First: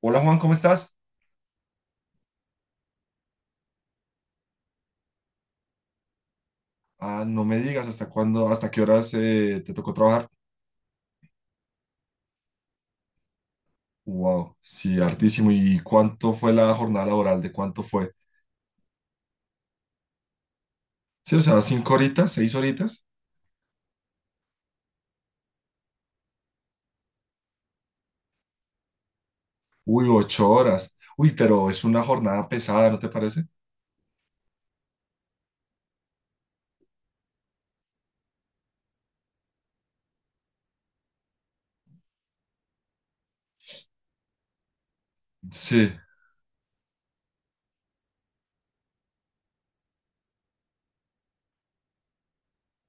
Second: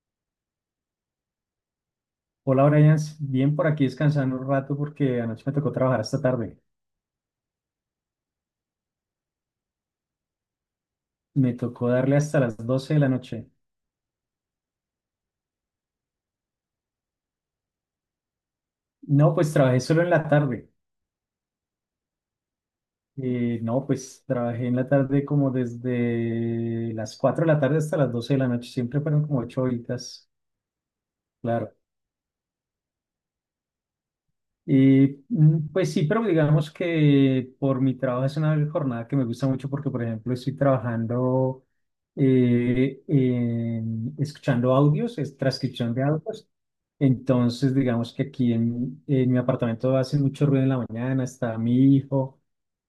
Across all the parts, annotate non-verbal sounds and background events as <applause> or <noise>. Hola Juan, ¿cómo estás? Hola Brian, bien por aquí descansando un rato porque anoche me tocó trabajar hasta tarde. Ah, no me digas hasta cuándo, hasta qué horas te tocó trabajar. Me tocó darle hasta las 12 de la noche. Wow, sí, hartísimo. ¿Y cuánto fue la jornada laboral? ¿De cuánto fue? No, pues trabajé solo en la tarde. Sí, o sea, cinco horitas, seis horitas. No, pues trabajé en la tarde como desde las 4 de la tarde hasta las 12 de la noche. Siempre fueron como 8 Uy, horitas, ocho horas. Uy, pero claro. es una jornada pesada, ¿no te parece? Y pues sí, pero digamos que por mi trabajo es una jornada que me gusta mucho porque, por ejemplo, estoy trabajando escuchando audios, es Sí, transcripción de audios. Entonces, digamos que aquí en mi apartamento hace mucho ruido en la mañana, está mi hijo,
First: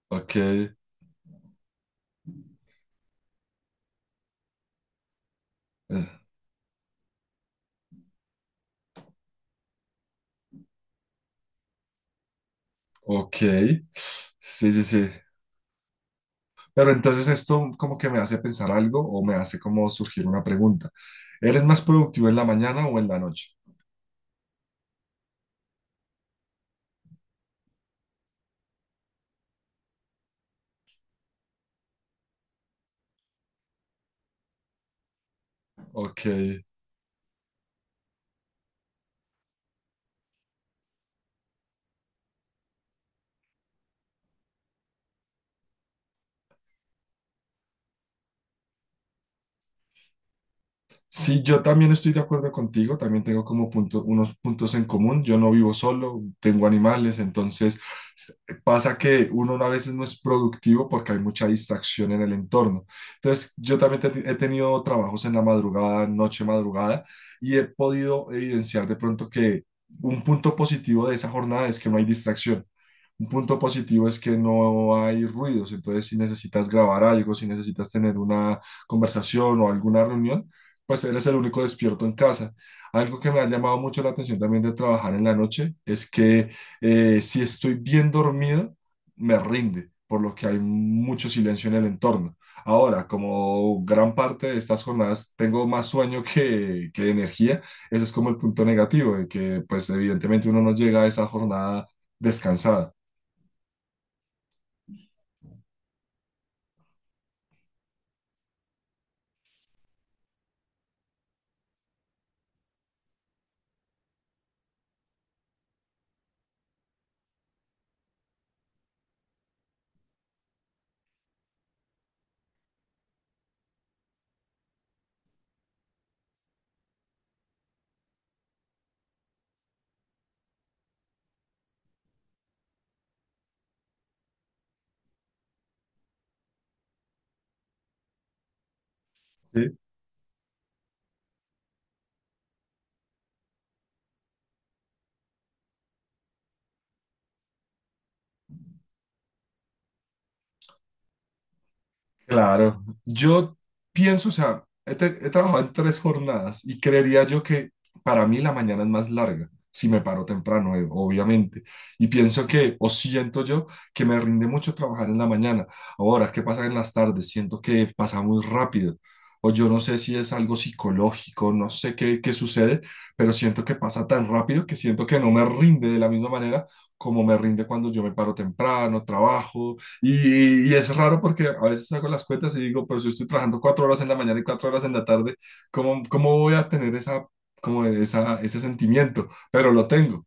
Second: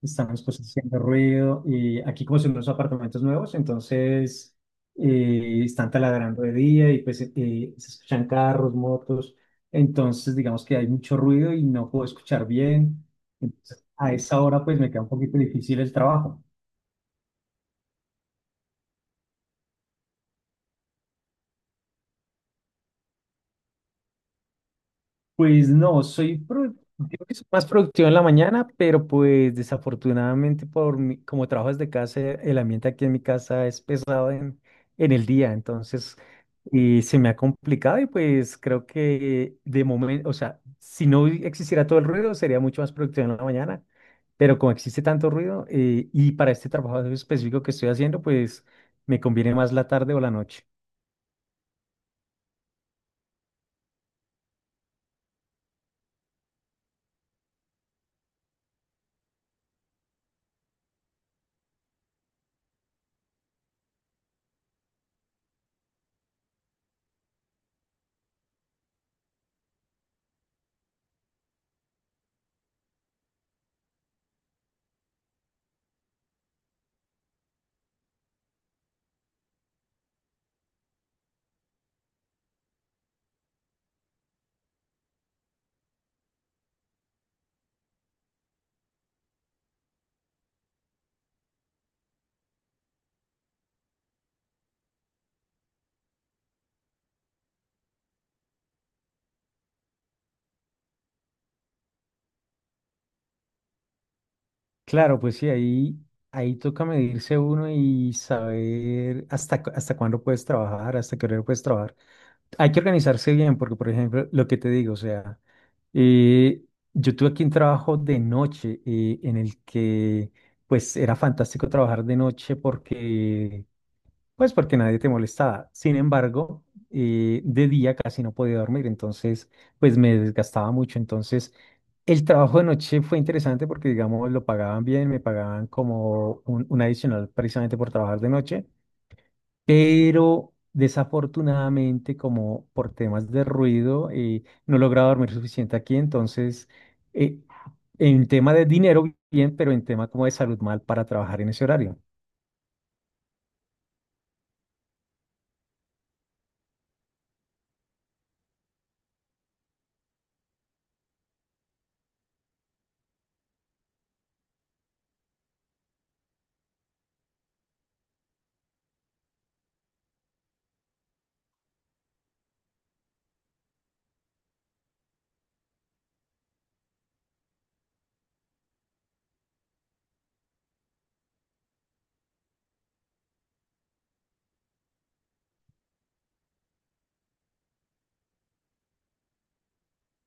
están ok, mis cosas haciendo ruido. Y aquí como son unos apartamentos nuevos, entonces están taladrando de día y pues se escuchan carros, motos. Entonces, digamos que hay mucho ruido y no puedo escuchar bien. ok. Entonces, a esa hora, Sí, pues sí, me queda sí. un poquito difícil el trabajo. Pero entonces esto como que me hace pensar algo o me hace como surgir una pregunta. ¿Eres más productivo en la mañana o en la noche? Pues no, soy, digo que soy más productivo en la mañana, pero pues desafortunadamente como trabajo desde casa, el ambiente aquí en mi casa es pesado en, el día, entonces Ok. y se me ha complicado y pues creo que de momento, o sea, si no existiera todo el ruido sería mucho más productivo en la mañana, pero como existe tanto ruido y para este trabajo específico que estoy haciendo, pues me conviene más la tarde o la noche. Sí, yo también estoy de acuerdo contigo, también tengo como unos puntos en común. Yo no vivo solo, tengo animales, entonces s- pasa que uno a veces no es productivo porque hay mucha distracción en el entorno. Entonces, yo también he tenido trabajos en la madrugada, noche madrugada, y he podido evidenciar de pronto que un punto positivo de esa jornada es que no hay distracción. Un punto positivo es que no hay ruidos, entonces si necesitas grabar algo, si necesitas tener una conversación o alguna reunión, pues eres el único despierto en casa. Algo que me ha llamado mucho la atención también de trabajar en la noche es que si estoy bien dormido, me rinde, por lo que hay mucho silencio en el entorno. Ahora, como gran parte de estas jornadas tengo más sueño que energía, ese es como el punto negativo, de que pues evidentemente uno no llega a esa jornada descansada. Claro, pues sí, ahí toca medirse uno y saber hasta cuándo puedes trabajar, hasta qué horario puedes trabajar. Hay que organizarse bien, porque, por ejemplo, lo que te digo, o sea, eh, yo tuve aquí un trabajo de noche en el que, pues, era fantástico trabajar de noche porque nadie te molestaba. Sin embargo, de día casi no podía dormir, entonces pues me desgastaba mucho. Entonces el trabajo de noche fue interesante porque digamos lo pagaban bien, me pagaban como un adicional precisamente por trabajar de noche, pero desafortunadamente como por temas de ruido no lograba dormir suficiente aquí, entonces eh, en tema de dinero bien, pero en tema como de salud mal para trabajar en ese horario. Claro, yo pienso, o sea, he trabajado en tres jornadas y creería yo que para mí la mañana es más larga, si me paro temprano, obviamente. Y pienso que, o siento yo, que me rinde mucho trabajar en la mañana. Ahora, ¿qué pasa en las tardes? Siento que pasa muy rápido. O yo no sé si es algo psicológico, no sé qué sucede, pero siento que pasa tan rápido que siento que no me rinde de la misma manera como me rinde cuando yo me paro temprano, trabajo. Y es raro porque a veces hago las cuentas y digo, pero si estoy trabajando cuatro horas en la mañana y cuatro horas en la tarde, ¿ cómo voy a tener esa, como esa, ese sentimiento? Pero lo tengo.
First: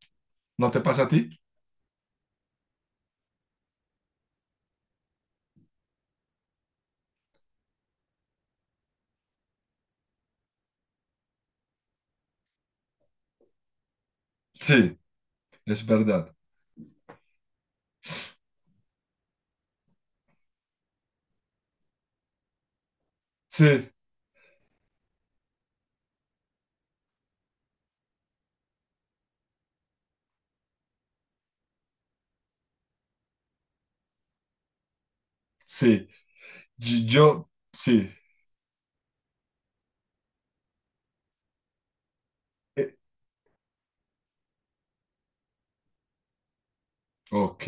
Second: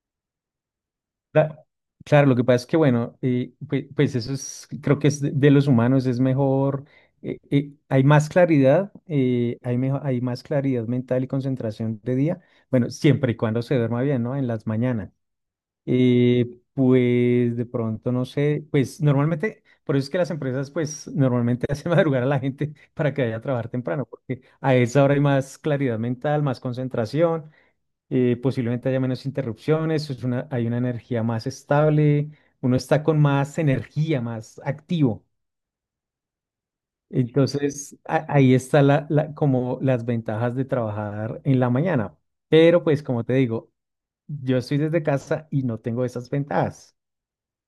¿No te pasa a ti? Cla- Claro, lo que pasa es que, bueno, pues, eso es, creo que es de los humanos, es mejor, hay más claridad, hay más claridad mental y concentración de día, bueno, siempre y cuando se duerma bien, ¿no? En las Sí, mañanas. es verdad. Eh, pues de pronto, no sé, pues normalmente, por eso es que las empresas, pues normalmente <laughs> hacen madrugar a la gente para que vaya a trabajar Sí, temprano, porque a esa hora hay más claridad mental, más concentración posiblemente haya menos interrupciones, hay una energía más estable, uno está con más energía, más activo. sí. Entonces, Sí. Ahí está como las ventajas de trabajar en la mañana. Pero pues, como te digo, yo estoy desde casa y no tengo esas ventajas. Ok.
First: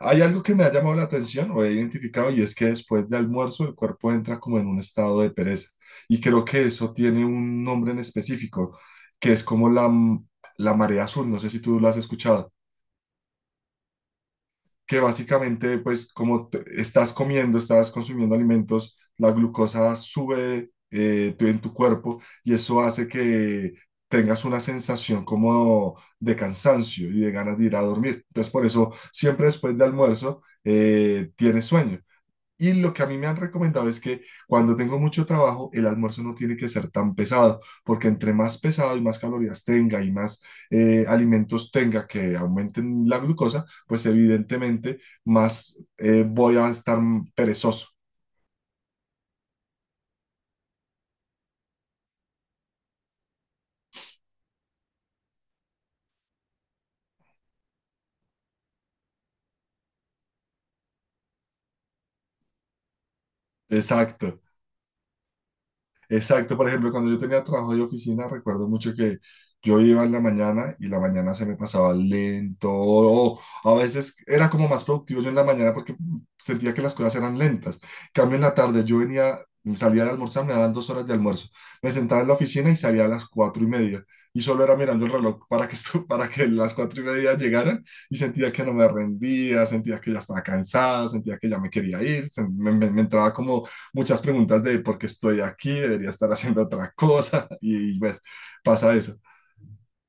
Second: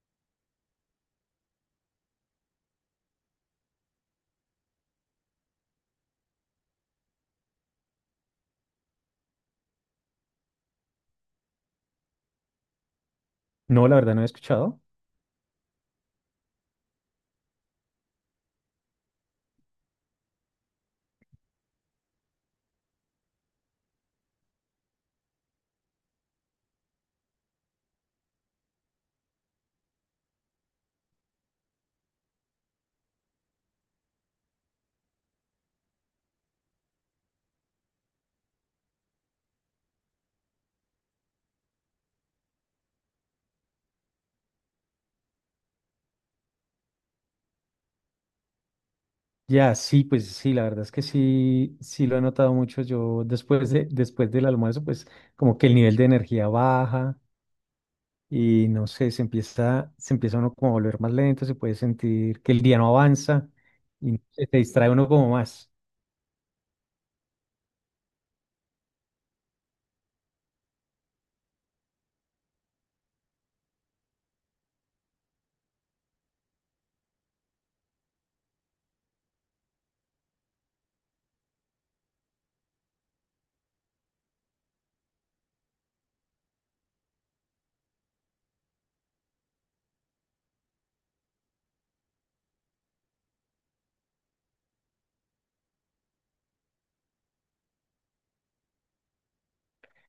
Hay algo que me ha llamado la atención o he identificado y es que después de almuerzo el cuerpo entra como en un estado de pereza. Y creo que eso tiene un nombre en específico, que es como la marea azul. No sé si tú lo has escuchado No, la verdad no he escuchado. que básicamente, pues como estás comiendo, estás consumiendo alimentos, la glucosa sube en tu cuerpo y eso hace que tengas una sensación como de cansancio y de ganas de ir a dormir. Entonces, por eso, siempre después de almuerzo, tienes sueño. Y lo que a mí me han recomendado es que cuando tengo mucho trabajo, el almuerzo no tiene que ser tan pesado, porque entre más pesado y más calorías tenga y más alimentos tenga que aumenten la glucosa, pues evidentemente más voy a estar perezoso. Ya, sí, pues sí, la verdad es que sí, sí lo he notado mucho. Yo después del almuerzo, pues como que el nivel de energía baja y no sé, se empieza, uno como a volver más lento, se puede sentir que el día no avanza y no Exacto. sé, se distrae uno como más. Exacto, por ejemplo, cuando yo tenía trabajo de oficina, recuerdo mucho que yo iba en la mañana y la mañana se me pasaba lento, o a veces era como más productivo yo en la mañana porque sentía que las cosas eran lentas. En cambio en la tarde, yo venía, salía de almorzar, me daban dos horas de almuerzo, me sentaba en la oficina y salía a las cuatro y media y solo era mirando el reloj para que, esto, <laughs> para que las cuatro y media llegaran y sentía que no me rendía, sentía que ya estaba cansado, sentía que ya me quería ir, me entraba como muchas preguntas de por qué estoy aquí, debería estar haciendo otra cosa <laughs> y, pues pasa eso.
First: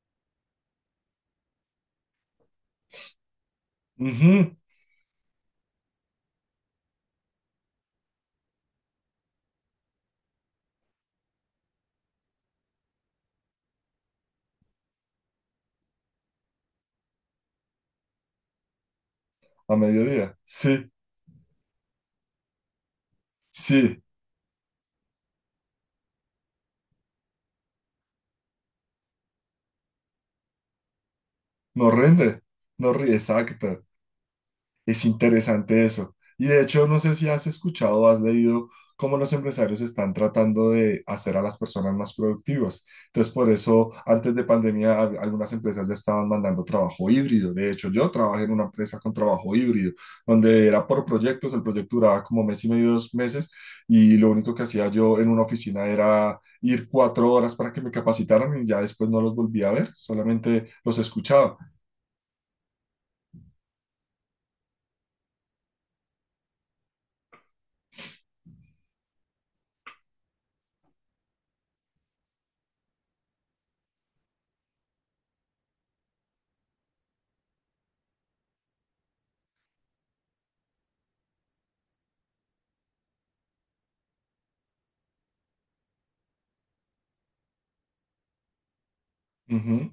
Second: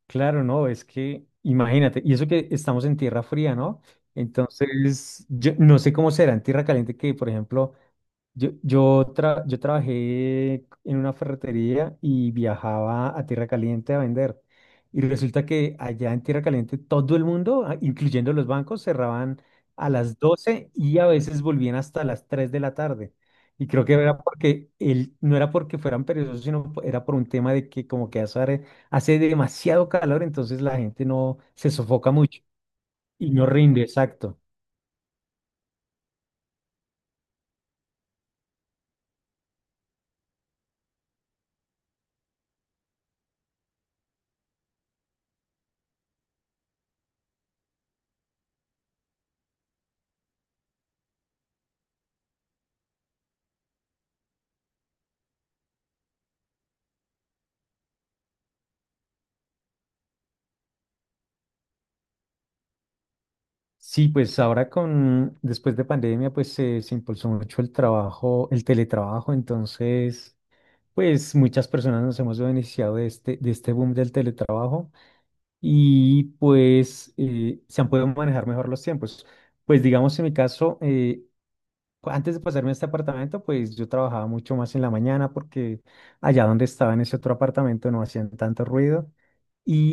Claro, no, es que imagínate, y eso que estamos en tierra fría, ¿no? Ujú. Entonces, yo no sé cómo será en tierra caliente que, por ejemplo, yo trabajé en una ferretería y viajaba a Tierra Caliente a vender. Y resulta que allá en Tierra Caliente todo el mundo, ah, incluyendo los bancos, cerraban A a las mediodía, 12 sí, y a veces volvían hasta las 3 de la tarde. Y creo que sí, era porque él, no era porque fueran perezosos, sino era por un tema de que como que hace demasiado calor, entonces la gente no se no sofoca rinde, mucho no ríe, y no rinde, exacto. exacto. Es interesante eso. Y de hecho, no sé si has escuchado o has leído cómo los empresarios están tratando de hacer a las personas más productivas. Entonces, por eso, antes de pandemia, algunas empresas ya estaban mandando trabajo híbrido. De hecho, yo trabajé en una empresa con trabajo híbrido, donde era por proyectos, el proyecto duraba como mes y medio, dos meses, y lo único que hacía yo en una oficina era ir cuatro horas para que me capacitaran y ya después no los volví a ver, solamente los escuchaba. Sí, pues ahora después de pandemia, pues se impulsó mucho el trabajo, el teletrabajo, entonces, pues muchas personas nos hemos beneficiado de este boom del teletrabajo y pues se han podido manejar mejor los tiempos. Pues digamos, en mi caso, antes de pasarme a este apartamento, pues yo trabajaba mucho más en la mañana porque allá donde estaba en ese otro apartamento no hacían tanto ruido, Ujú.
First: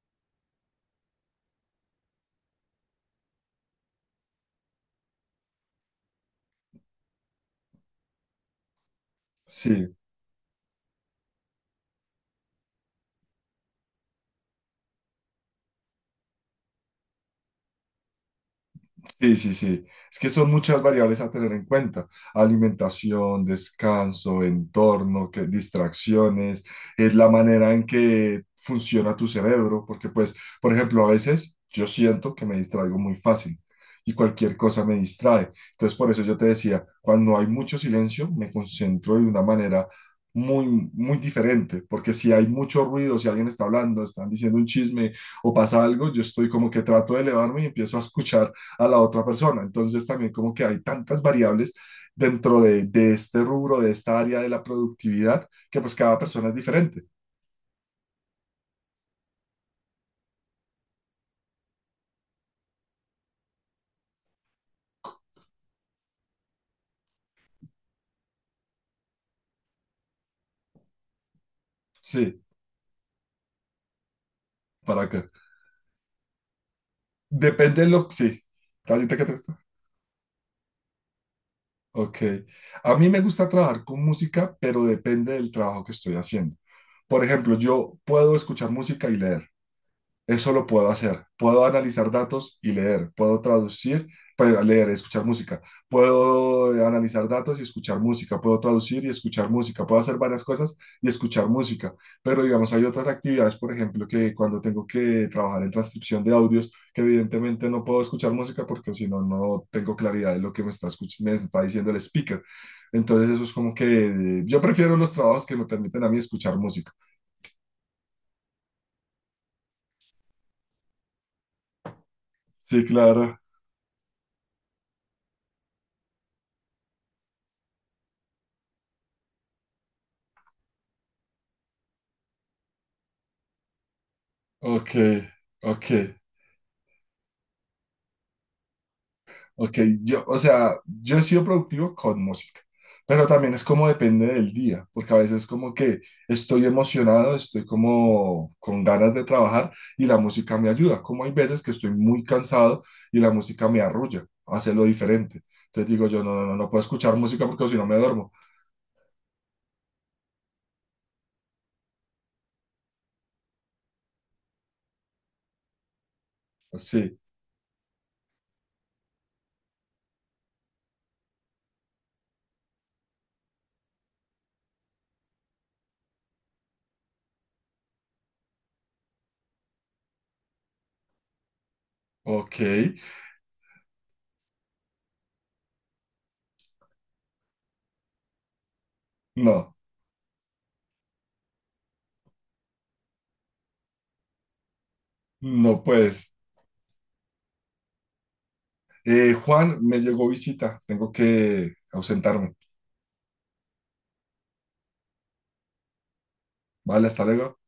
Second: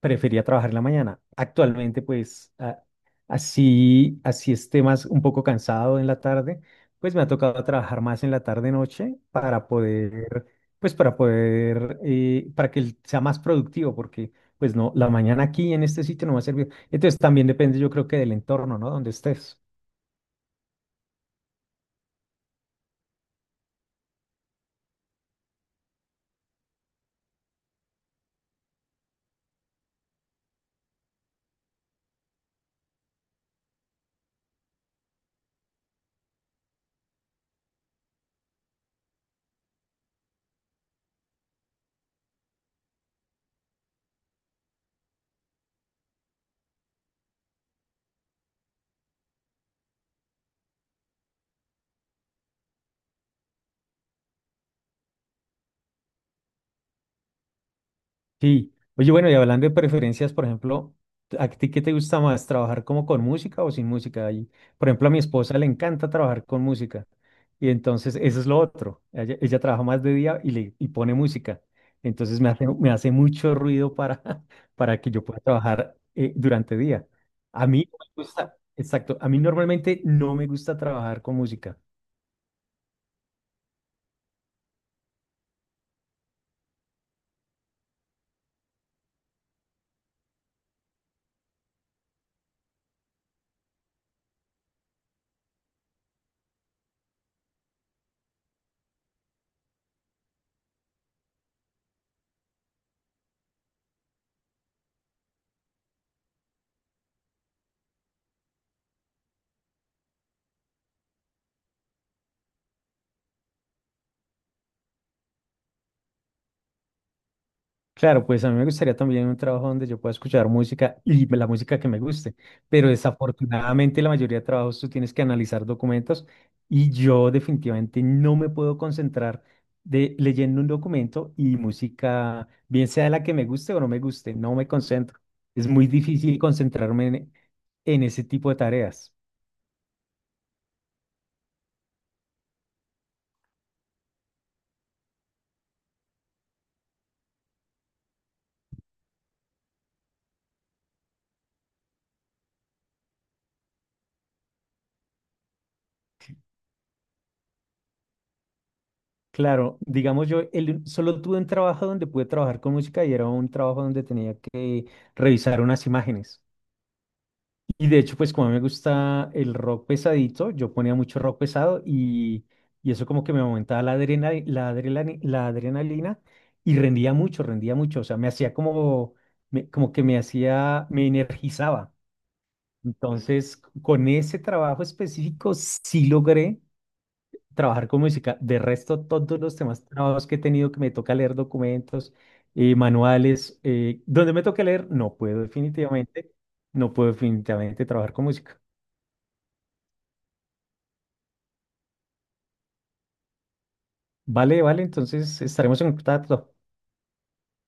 prefería trabajar en la mañana. Actualmente, pues, así esté más un poco cansado en la tarde, pues me ha tocado trabajar más en la tarde-noche para Sí. poder, para que sea más productivo, porque, pues, no, la mañana aquí en este sitio no me ha servido. Entonces, también depende, yo creo que del entorno, ¿no? Donde Sí, sí, estés. sí. Es que son muchas variables a tener en cuenta. Alimentación, descanso, entorno, que, distracciones, es la manera en que funciona tu cerebro, porque pues, por ejemplo, a veces yo siento que me distraigo muy fácil y cualquier cosa me distrae. Entonces, por eso yo te decía, cuando hay mucho silencio, me concentro de una manera muy diferente, porque si hay mucho ruido, si alguien está hablando, están diciendo un chisme o pasa algo, yo estoy como que trato de elevarme y empiezo a escuchar a la otra persona. Entonces también como que hay tantas variables dentro de este rubro, de esta área de la productividad, que pues cada persona es diferente. Sí. Oye, bueno, y hablando de preferencias, por ejemplo, ¿a ti qué te gusta más, trabajar como con música o sin música? Ahí, por ejemplo, a mi esposa le encanta trabajar con música. Y entonces, eso es lo otro. Ella trabaja más de día y, le, y pone música. Sí, Entonces, me hace mucho ruido para, <laughs> para para que yo acá. pueda trabajar durante día. A Depende mí de no lo que... me Sí. gusta, ¿Ahorita exacto, qué a te mí gusta? normalmente no me gusta trabajar con música. Ok. A mí me gusta trabajar con música, pero depende del trabajo que estoy haciendo. Por ejemplo, yo puedo escuchar música y leer. Eso lo puedo hacer. Puedo analizar datos y leer. Puedo traducir, pero leer, escuchar música. Puedo analizar datos y escuchar música. Puedo traducir y escuchar música. Puedo hacer varias cosas y escuchar música. Pero digamos, hay otras actividades, por ejemplo, que cuando tengo que trabajar en transcripción de audios, que evidentemente no puedo escuchar música porque si no, no tengo claridad de lo que me está, me está diciendo el speaker. Entonces eso es como que yo prefiero los trabajos que me permiten a mí escuchar música. Claro, pues a mí me gustaría también un trabajo donde yo pueda escuchar música y la música que me guste, Sí, pero claro. desafortunadamente la mayoría de trabajos tú tienes que analizar documentos y yo definitivamente no me puedo concentrar de leyendo un documento y música, bien sea la que me guste o no me guste, no me Ok, concentro. Es ok. muy difícil concentrarme en, ese tipo de tareas. Ok, o sea, yo he sido productivo con música, pero también es como depende del día, porque a veces como que estoy emocionado, estoy como con ganas de trabajar y la música me ayuda, como hay veces que estoy muy cansado y la música me arrulla, hace lo diferente. Entonces digo yo, no puedo escuchar música porque si no me duermo. Claro, digamos yo solo tuve un trabajo donde pude trabajar con música y era un trabajo donde tenía que revisar unas imágenes. Sí, Y de hecho, pues como a mí me gusta el rock pesadito, yo ponía mucho rock pesado y eso como que me aumentaba la adrenalina y rendía mucho, rendía mucho. O sea, me hacía como, me- como que me hacía, me energizaba. ok, Entonces, con ese trabajo específico sí logré trabajar con música. De resto, todos los no, temas trabajos que he tenido que me toca leer documentos, manuales, donde me toca leer, no puedo no pues. definitivamente, no puedo definitivamente trabajar con música. Juan, me llegó visita, tengo que ausentarme. Vale, vale, entonces estaremos en contacto. Vale, hasta luego.